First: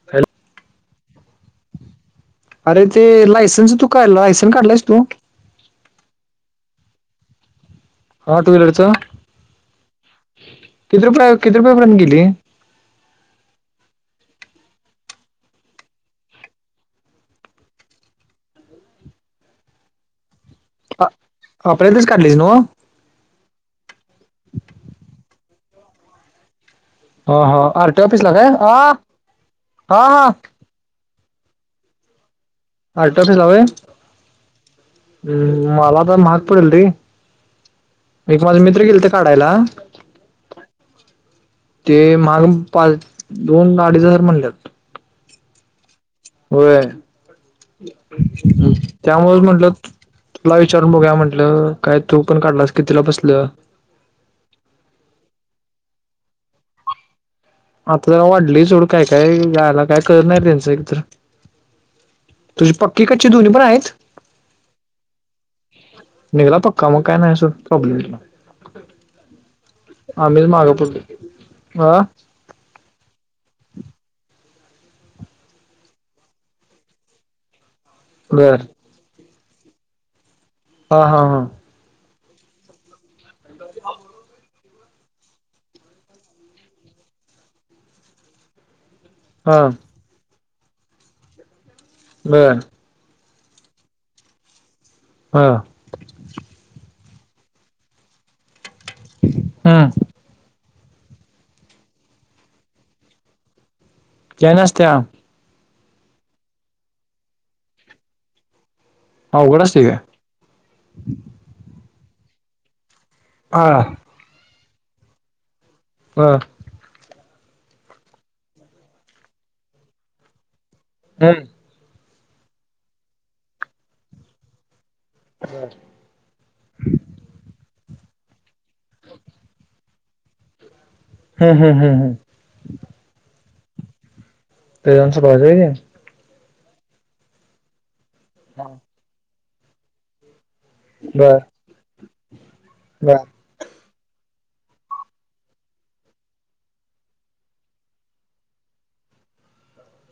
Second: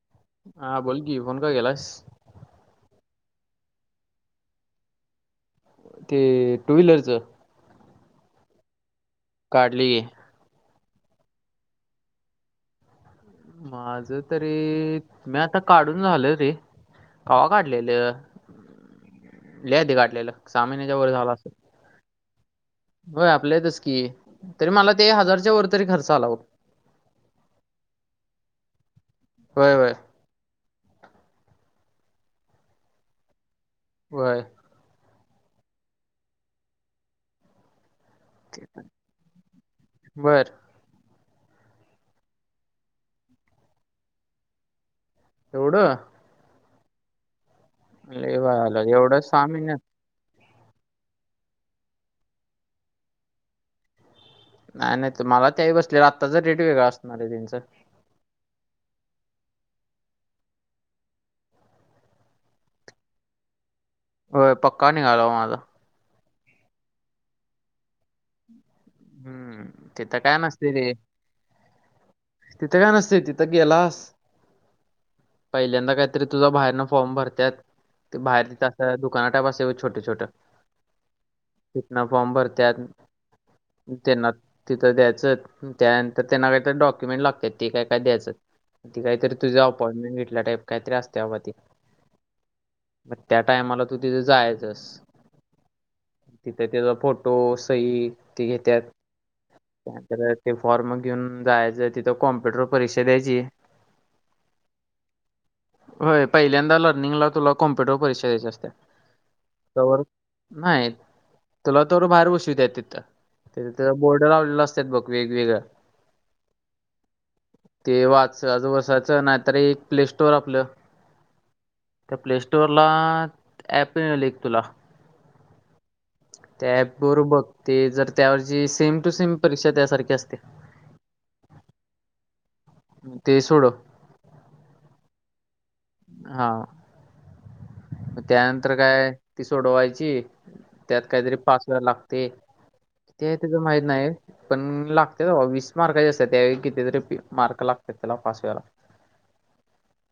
[inaudible] हा बोल की, फोन का केलास. अरे ते लायसनस तू का लायसनस काढलायस तू- ते टू व्हीलरचं. हा टू व्हीलर च काढली किती रुपयाला आहे ओ किती रुपय पर्यंत गेली. माझ तरी मी आता काढून झाल रे. कवा काठलेलं लदीी काठलेलं सामनच्या वर झाल अस. वाप्रतेस काढलीसनव होय आपल्यातच की तरी मला ते हजारच्या वर तरी खर्च आला बग ह हो आरटी ऑफिस ला काय ह होय होय हा हा. आर्ट ऑफिसला होय. वय हम् मला तर माहाग पडल रे. एक माझा मित्र गेल त काढायला बर ते महाग पाच दोन अडीच हजार म्हलेत. एवढं. होय लय बा आलं एवढं त्यामुळेच सहा म्हंटलं. महिन्यात तुला विचारून बघू म्हटलं काय तू पण काढलास की तिला बसलं. नाय नाय तुम्हाला तेही बसले आत्ताच रेट वेगळा असणार आहे त्यांचं आता जरा वाढलय सोड काय काय गायला काय कर नाही त्यांचं एकतर तुझी पक्की कच्ची दो्नी पण आहेत. होय पक्का नि गाला वा माझा निघला पक्का मग काय नाही अस प्रॉब्लेम हम्म तिथं काय आम्हीच माग पडलोय अह. तिथे काय नसते तिथं गेलास. पहिल्यांदा काहीतरी तुझा बाहेरन फॉर्म भरत्यात ते बाहेर बर तिथ अस दुकाना टापस छोटे छोटं. हा हा हा. तिकन फॉर्म भरत्यात. त्यांना तिथं द्यायचं त्यानंतर त्यांना काहीत डॉक्युमेंट लागत ते काय काय द्यायचं. ती काहीतरी हा तुझं अपॉइंटमेंट घेतल्या टईप काहीतरी असते बाबा ती म मग त्या टायमाला तू तिथं जायचस हा तिथे त्याचा फोटो सई ते घेतात हम्म त्यानंत ते फॉर्म घेऊन जायचं तिथं कॉम्प्युटर परीक्षा द्यायची. कसते्याम. होय पहिल्यांदा लर्निंगला तुला कॉम्प्युटर परीक्षा द्यायची असत्या. हा उघड अस्ट आहे. नाय तुला तर बाहेर बसू द्या तिथं हा त्या हा बोर्डर लावलेला असतात बघ वेगवेगळं. हा. ते वाच अज वर्साचं नाहीतर एक प्ले स्टोर आपलं. हम्म. त्या प्ले स्टोअर ला ऍप मिळेल एक तुला बर. त्या ॲप वर भग ते जर त्यावरची सेम टू सेम परीक्षा त्यासारखी असते. हा हा हा हा ते सोडून [unintelligible] हा! मग त्यानंतर काय ती सोडवायची. त्यात ते काहीतरी बर पास व्हा लागते बर ते तिच माहित नाही. पण लागत्यात बाबा वीस मार्काची असत्यात त्यावेळी किती तरी मार्क लागतात त्याला पास व्हायला.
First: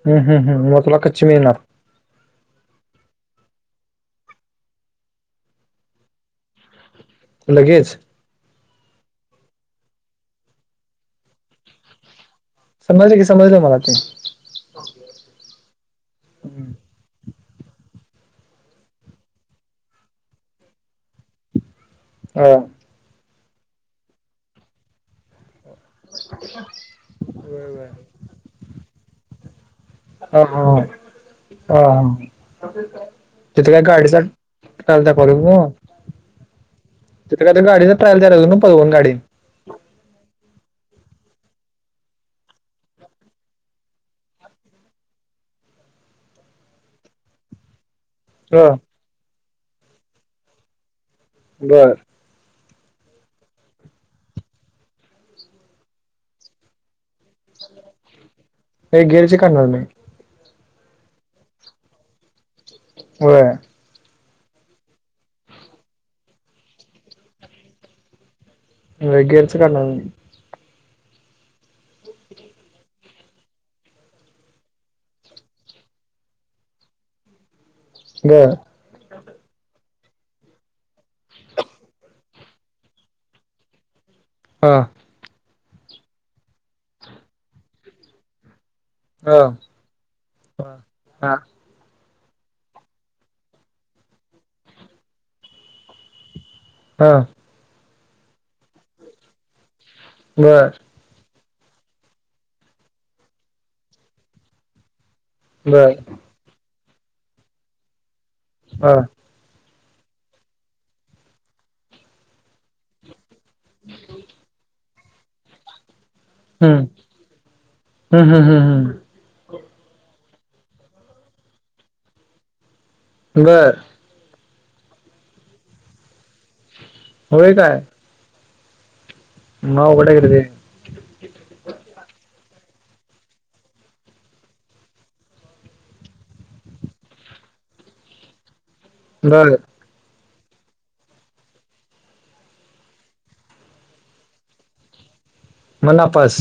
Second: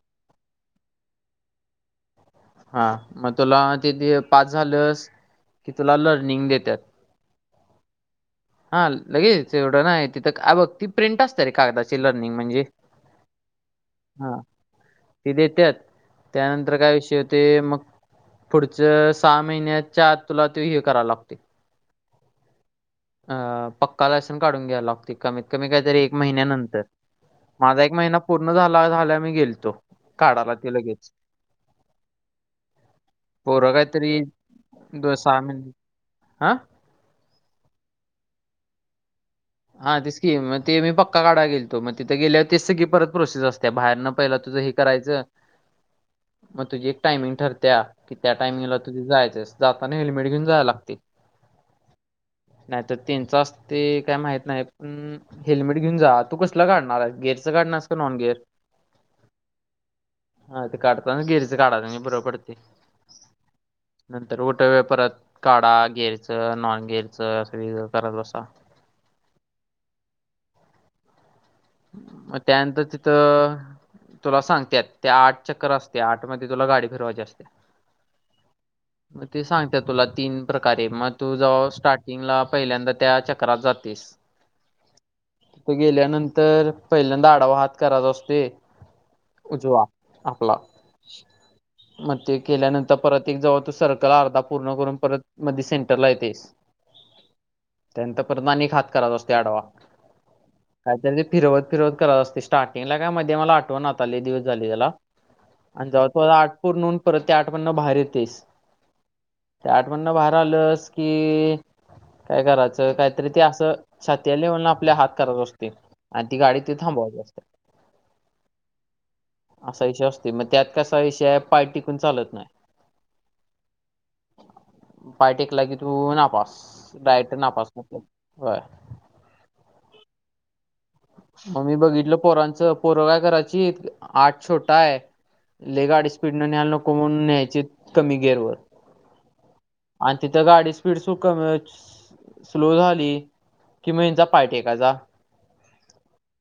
हम् हम् हम मग तुला कच्ची मिळणार. हा मग तुला तिथे पास झालंस की तुला लर्निंग देत्यात. लगेच. हा लगेच एवढं न्हाय तिथं अ बघ ती प्रिंट असत्या रे कागदाची लर्निंग म्हणजे. समजलं की समजलं मला ते. हा ते देत्यात त्यानंतर काय विषय होतोय मग पुढच सहा महिन्याच्या आत तुला तो हे कराव लागत. अया! अं पक्का लायसन काढून घ्याय लागते कमीत कमी काहीतरी एक महिन्यानंतर माझा एक महिना पूर्ण झाला झाला मी गेलतो काढाला ते लगेच. ह तिथे पोरं काय काहीतरी गाडीचा पार्ट दाखवालोय ओ. आ! इथं काय तर गाडीचा ट्रायल द्याल्यात पळवून गाडी. हा तेच की मग ते मी पक्का काढाय गेलतो मग तिथे गेल्यावर तेच सगळी परत प्रोसेस असत्या बाहेरन पहिला तुझं एक करायचं! ह [unintelligible] मग तुझी एक टायमिंग ठरत्या. कि त्या ह टाइमिंगला तु तिथं जायचंस जाताना हेल्मेट घेऊन जायला लागते. बरं! नाही तर त्यंच असते काय माहित नाही हेल्मेट घेऊन जा तू कसलं काढणार आहेस. गेअरचं काढणारस का नॉन गेर एक गिअरची काढणार मी आ ते काढताना गिअर चे काढायच म्हणजे बर पडते. होय! नंतर उठ वेळ परत काढा गेरचं नॉन गेरचं अस करत बसा. लगेच काढणार मी. मग त्यानंतर तिथं तुला सांगत्यात आठ चक्कर असत्या आठ मध्ये तुला गाडी फिरवायची असते. बर! ते सांगत्यात तुला तीन प्रकारे मग तू जवळ स्टार्टिंगला पहिल्यांदा त्या चक्रात जातेस. हा! तिथ गेल्यानंतर पहिल्यांदा आडावा हात कराचा असतोय. हा उजवा आपला. हा मग ते केल्यानंतर परत एक जवळ तु सर्कल अर्धा पूर्ण करून परत मधी सेंटरला येते. आ! त्यांत परत आणि हात करायचा असतोय आढवा. बरं! ते फिरवत फिरवत करायच असते स्टार्टिंगला काय मध्ये मला आठवणा आता लय दिवस झाले हेला. आणि बर जवळ पूर आठ पूर्ण परत ते आठ मधनं बाहेर येतेस. हा! ते आठ मधनं बाहेर आलंस की काय करायचं काय त ते असं छातीयाले म्हणून आपल्या हात करत असते आणि ती गाडी हम्म त थांबवायत अस असत हम्म हम्म हम्म असा विषय असतो मग त्यात कसा विषय पार्टीिकून चालत नाही बरं पाय टेकला की तू नापास डायक्ट होय नापास काय [unintelligible] मग मी बघितलं पोरांचं पोरं काय करायची आठ छोट हाय. लय गाडी स्पीड न न्यायला नको म्हणून न्यायची कमी गेअर वर बर आणि तिथं गाडी स्पीड सुू कमीच स्लो झाली कि म यांचा पायटेकाचा. मुनाफस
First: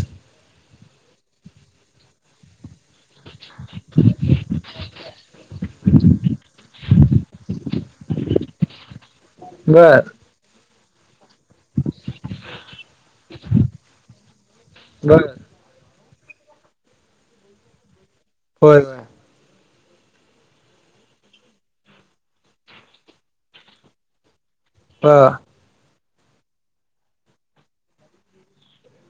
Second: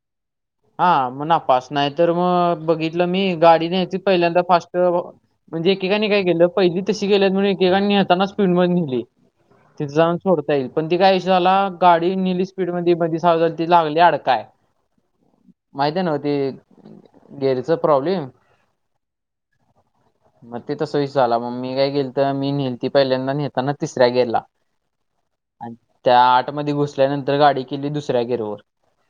हा मग अपास नाही तर मग बघित मी गाडी न्यायची पहिल्यांदा फास्ट म्हणजे एकेकाने काय केलं पहिली तशी गेल्या नेताना स्पीड मध्ये नेली तिथे बर जाऊन सोडता येईल पण ती कायष झाला गाडीली स्पीड मध्ये मधी साती लागली अडकाय ब माहिती नव्हती गेरीचा प्रॉब्लेम होयय मग ते तसोय झाला मग मी काय गेल तर मी नेलती पहिल्यांदा नेताना तिसऱ्या गेला हा आणि त्या आठमध्ये घुसल्यानंतर गाडी केली दुसऱ्या गेरोवर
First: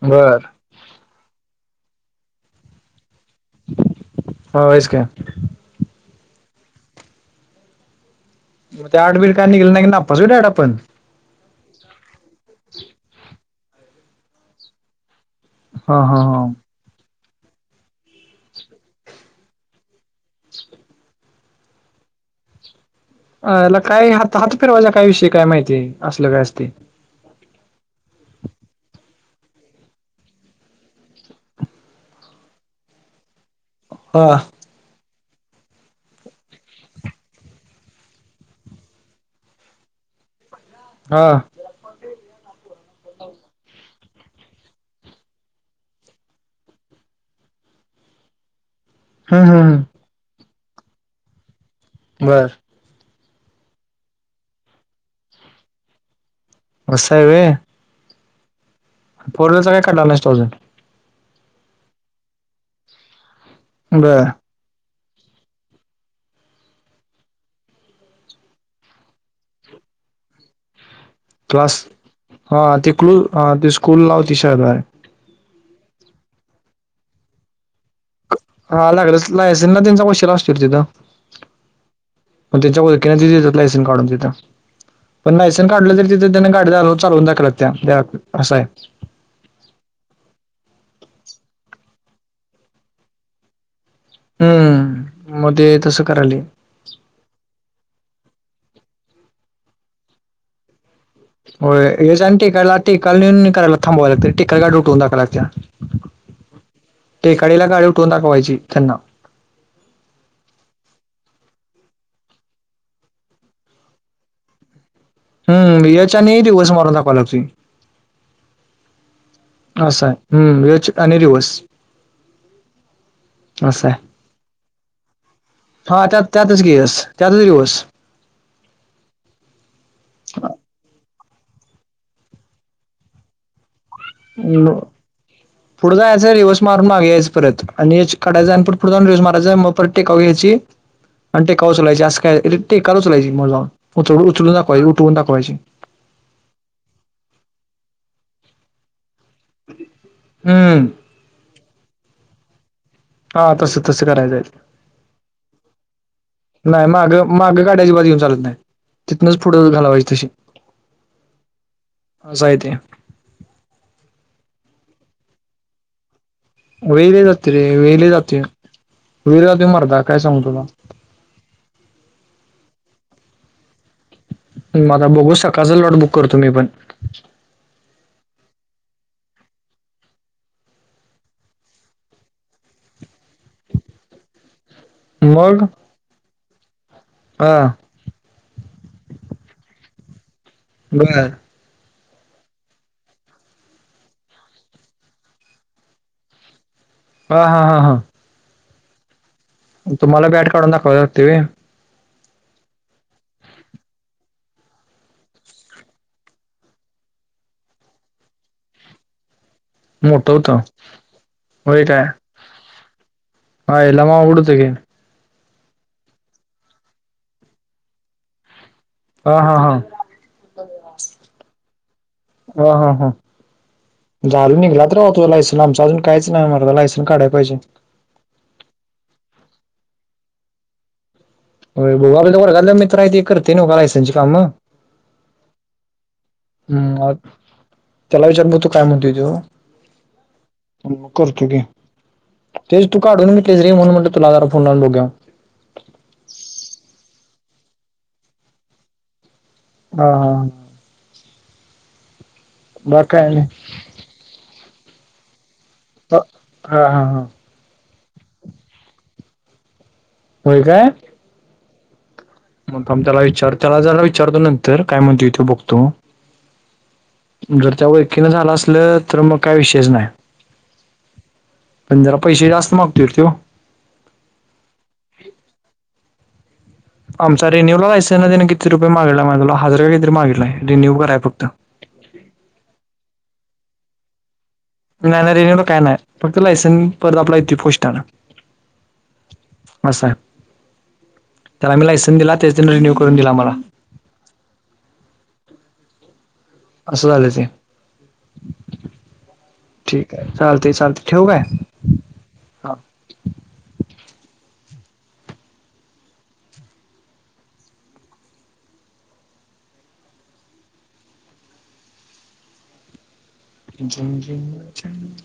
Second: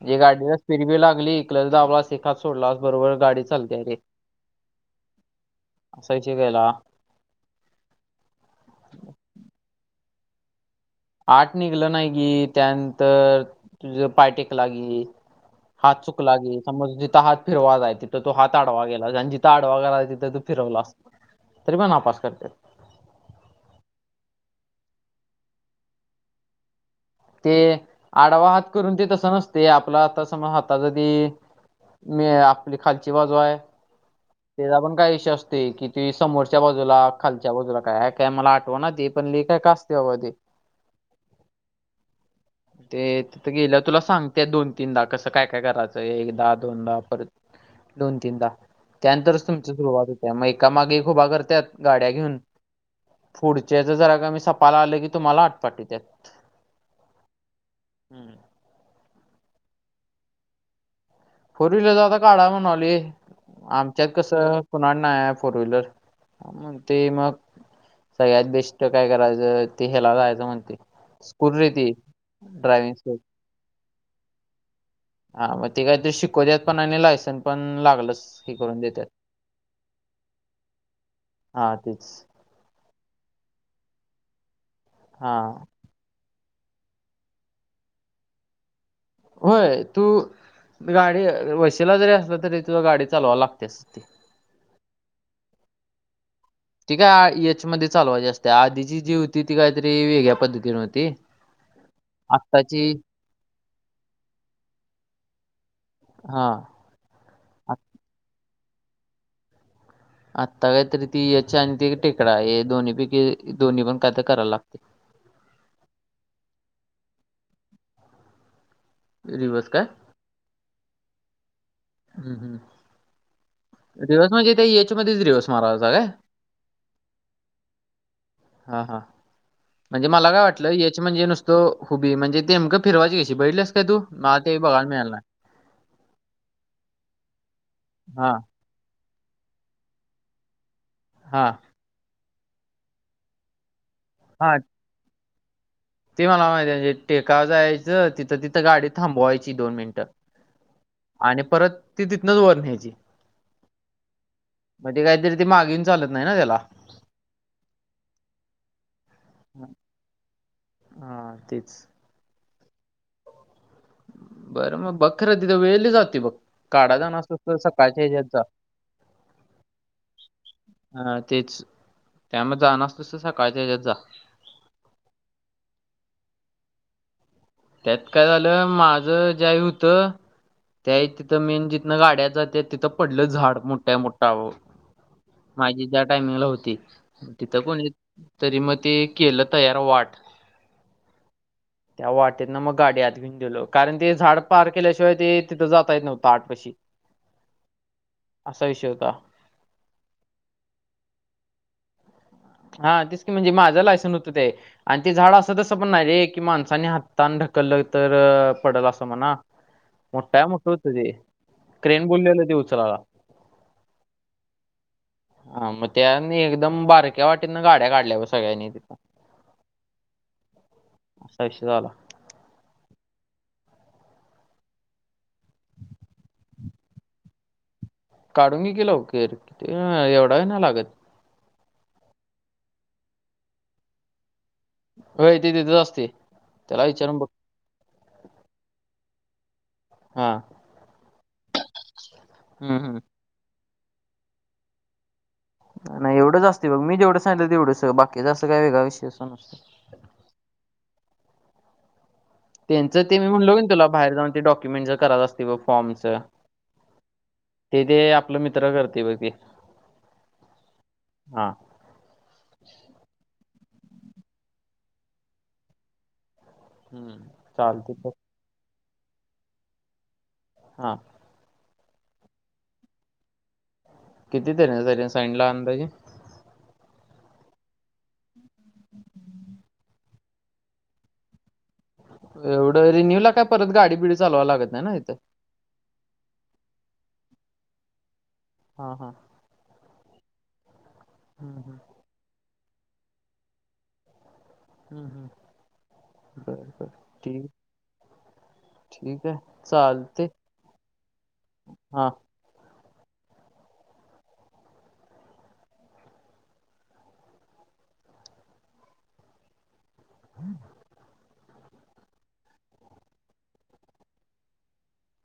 बर गाडी फिरवी लागली इकल दावला एखाद सोडलास बरोबर गाडी चालते रे हा होयच काय असायचीिकयला मग ते आठ बल काय निघेलं नाी नाचठ आपण आठ निघलं नाही गी त्यानंतर तुझ पायटेकला गी हा हात चुक हा लाग समज जिथ हात फिरवा जाय तिथं तो हात आडवा गेला आणि जिथ आडवा गेला तिथं तो फिरवला अस तरी मण नापास करते अ याला काय हात हात फेरवाज्या काय विषयी काय माहिती असलं काय असते ते आडावा हात करून ते तसं नसते आपलं आता समज हात जरी मी आपली खालची बाजू आहे हा त्याचा पण काय विषय असते की त समोरच्या बाजूला खालच्या बाजूला काय काय मला आठव ना ते पण लि काय काय असत ह ते हा ते तिथं गेलं तुला सांगतेय दोन तीनदा कसं काय काय करायचंय एकदाहा दोनदा परत दोन तीनदा त्यानंतरच हम्म तुमच्या हम्म सुरुवात होते मग एका मागे खुभ करतत गाड्या घेऊन बर पुढच्याच जरा का मी सपाला आलो की तुम्हाला आटपाट यत आहेत बसा आहेवे हम्म फोर्हीलर काटालांड फोर व्हीलरचा आता काढा म्हणाली आमच्यात बर कसं कनड नाही आहे फोर व्हीलर मण ते मग सगळ्यात बेस्ट काय करायचं ते ह्याला जायचं म्हणते स्कूल रे क्लास ती हा तेी ड्रायव्हिंग क्लू स्कूल हा ती स्कूल लावती शवारे हा मग ते काहीतरी शिकव द्यात पण आणि लायसन पण लागलच हा लागड लायसेनस ना त्यांचा पैशेला असतील तिथं हा तेच त्यांच्या ओळी त लायन काढून तिथ हा पण लायन काढलं तरी तिथ त्यांना गाडीदार चालून दाखवत त्या असं आहे होय तू गाडी वशीला जरी असलं तरी तुझ गाडी चालवाला लागतेस त हम्म मध्ये तसं करायल ठीकय आ एच मध्ये चालवायची असते आधीची जी होती ती काहीतरी वेगळ्या पद्धतीने होती हो हे जा टेकायला आत्ताची टिककाला करायला थांबाव लाग टिकाल गा उठवून दाखव लागत हा टेकाडीला आ- गाडी उठवून दाखवायची त्यानं. आत्ता काहीतरी ती याच्या आणि त टेकडा हे दोन्ही पैकी दोन्ही पण काय तर करायला लागते हम्म याच्याने दिवस म्हरो दाखवायलगतोय. इरिव्हर्स असा आहे एच आणि रिवस हम् हम असं आहे रिव्हर्स म्हणजे ते एच मध्येच रिव्हर्स मारावाच हाय हा काय. त्यात त्यातच की यस त्यातच हा हा. म्हणजे मला काय रिव्हर्स वाटलं एच म्हणजे नुसत हुबी म्हणजेकं फिरवाची कशी बघितलाय काय तू. मला ते बघायला मिळालं नाही पुढं जायचंय रिवर्स मारून मागे यायचं परत आणि एच हा कढायच आणि पू.. पुढ जाऊस रिव्हर्स मारायचं मग पर टेकाऊ घ्यायची आणि हा टेकाव उचलायची असं काय टेकला चलायची मग जाऊन. उचलून हा दाखवायची उठून दावायची. ते मला माहिती आहे टेकाव जायचं तिथं तिथं गाडी थांबवायची. दोन मिनट हम्म आणि परत ती तिथनच वर न्यायची. हा तसं तसं करायचं आहे मग काहीतरी ते मागेन येऊन चालत नाही ना त्येला. माग मागं गाडीअजीबात घऊन चालत नाही तिथूनच पुढं घालावायची तशी. हा तेच. असं हाय ते बरं मग बखरा तिथं वेळ लाय जातोय बघ. काढा वेळ जाणार असलं जाते तर रे वेळ सकाळच्या ह्याच्यात जातोय जा वेळ जातो मर्दा काय सांगू तुला. हा तेच त्यामध्ये जाणार असतस तर सकाळच्या हच्यात जा. हुं बघू सकाळचं लॉट बुक करतो मी पण. त्यात काय झालं माझं ज्या वेळी होतं. त्या तिथं मेन जिथनं गाड्या जाते तिथं पडलं झाड मोठ्या मोठ्या. मग माझी ज्या टाइमिंगला होती तिथं हा कोणी. तरी मग ते केलं तयार वाट. बर त्या वाट तिथंन मग गाडी हात घेऊन गलो कारण ते झाड पार केल्याशिवाय ते तिथं जातय नव्हं आठ पशी हा हा हा हा असा विषय होता. तुम्हाला आठ काढून दाखवायला लागते होय. हा तेच की म्हणजे माझं लायसन होतं ते आणि ते झाड असं तसं पण नाही रे की माणसानी हातने ढकललं तर पडल असं म्हणा मोठाय मोठं होत ते क्रेन बोललेलं ते उचलाला आईला मग अवघड हुतकी. हा मग त्यानी एकदम बारक्या वाटीना गाड्या काढल्या सगळ्यांनी तिथं. हा हा हा असा विषय झाला. ह ह हा झाल निघलात राह तु लायसन आमचा अजून काहीच नाही मला लायसन काढाय पाहिजे. काढून घे की लवकर कि एवढा वेळ नाही लागत. होय [unintelligible] वर्गातल्या मित्र हाय ते करतेय नव काम [unintelligible] कामं होय ते तिथंच असत्य हम्म त्याला विचार [unintelligible] तो काय म्हणतोय त्यो हा करतो की हम्म तेच तू हम्म काढून [unintelligible] म्हणून म्हणल तुला जरा फोन लावून बघूया नाही एवढचं असती मी जेवढं सांगितल तेवढंच बाकीच जास्त काही वेगळा विषय असा नसतो.... हा हा........ त्यांच बाकी ते मी काय नाही म्हणलो की तुला बाहेर जाऊन ते डाॅक्युमेंट च करार असते बघ..... फॉर्मच हा हा हा ते ते आपलं मित्र करते बघ ते... होय काय हा थांब थांब त्याला विचार त्याला जरा विचारतो नंतर काय म्हणतोय ते बघतो हम्म जर चालते बघ त्यावलकीच झालं असलं तर मग काय विषयच नाही. हा... पण जरा पैसे जास्त मागतोय र तो... किती तरी हजार सांगितला अंदाजे.... आमचा रिन्यू ला लायसन त्याने किती रुपये मागीतला हजार किती तर मागीतलय रिन्यू करायला फक्त.... एवढं रिन्यू ला काय परत गाडी बिडी चालवाव लागत नाही... ना इथं नाही नाही रिन्यू ला काय नाही फक्त लायसन परत आपला येतो पोस्टान..... हा हा.... असाय हम्म, तर हम्म, आम्ही लायसन दिला त्याच त्यांनी रिन्यू करून दिला आम्हाला..... हम्म हम्म बरं..... बरं असं झालं ते ठीक ठीक आहे ठीक चालते आहे चालते चालते ठेवू काय? हा.... हा. [unintelligible] झिंंम झिंंन झंन..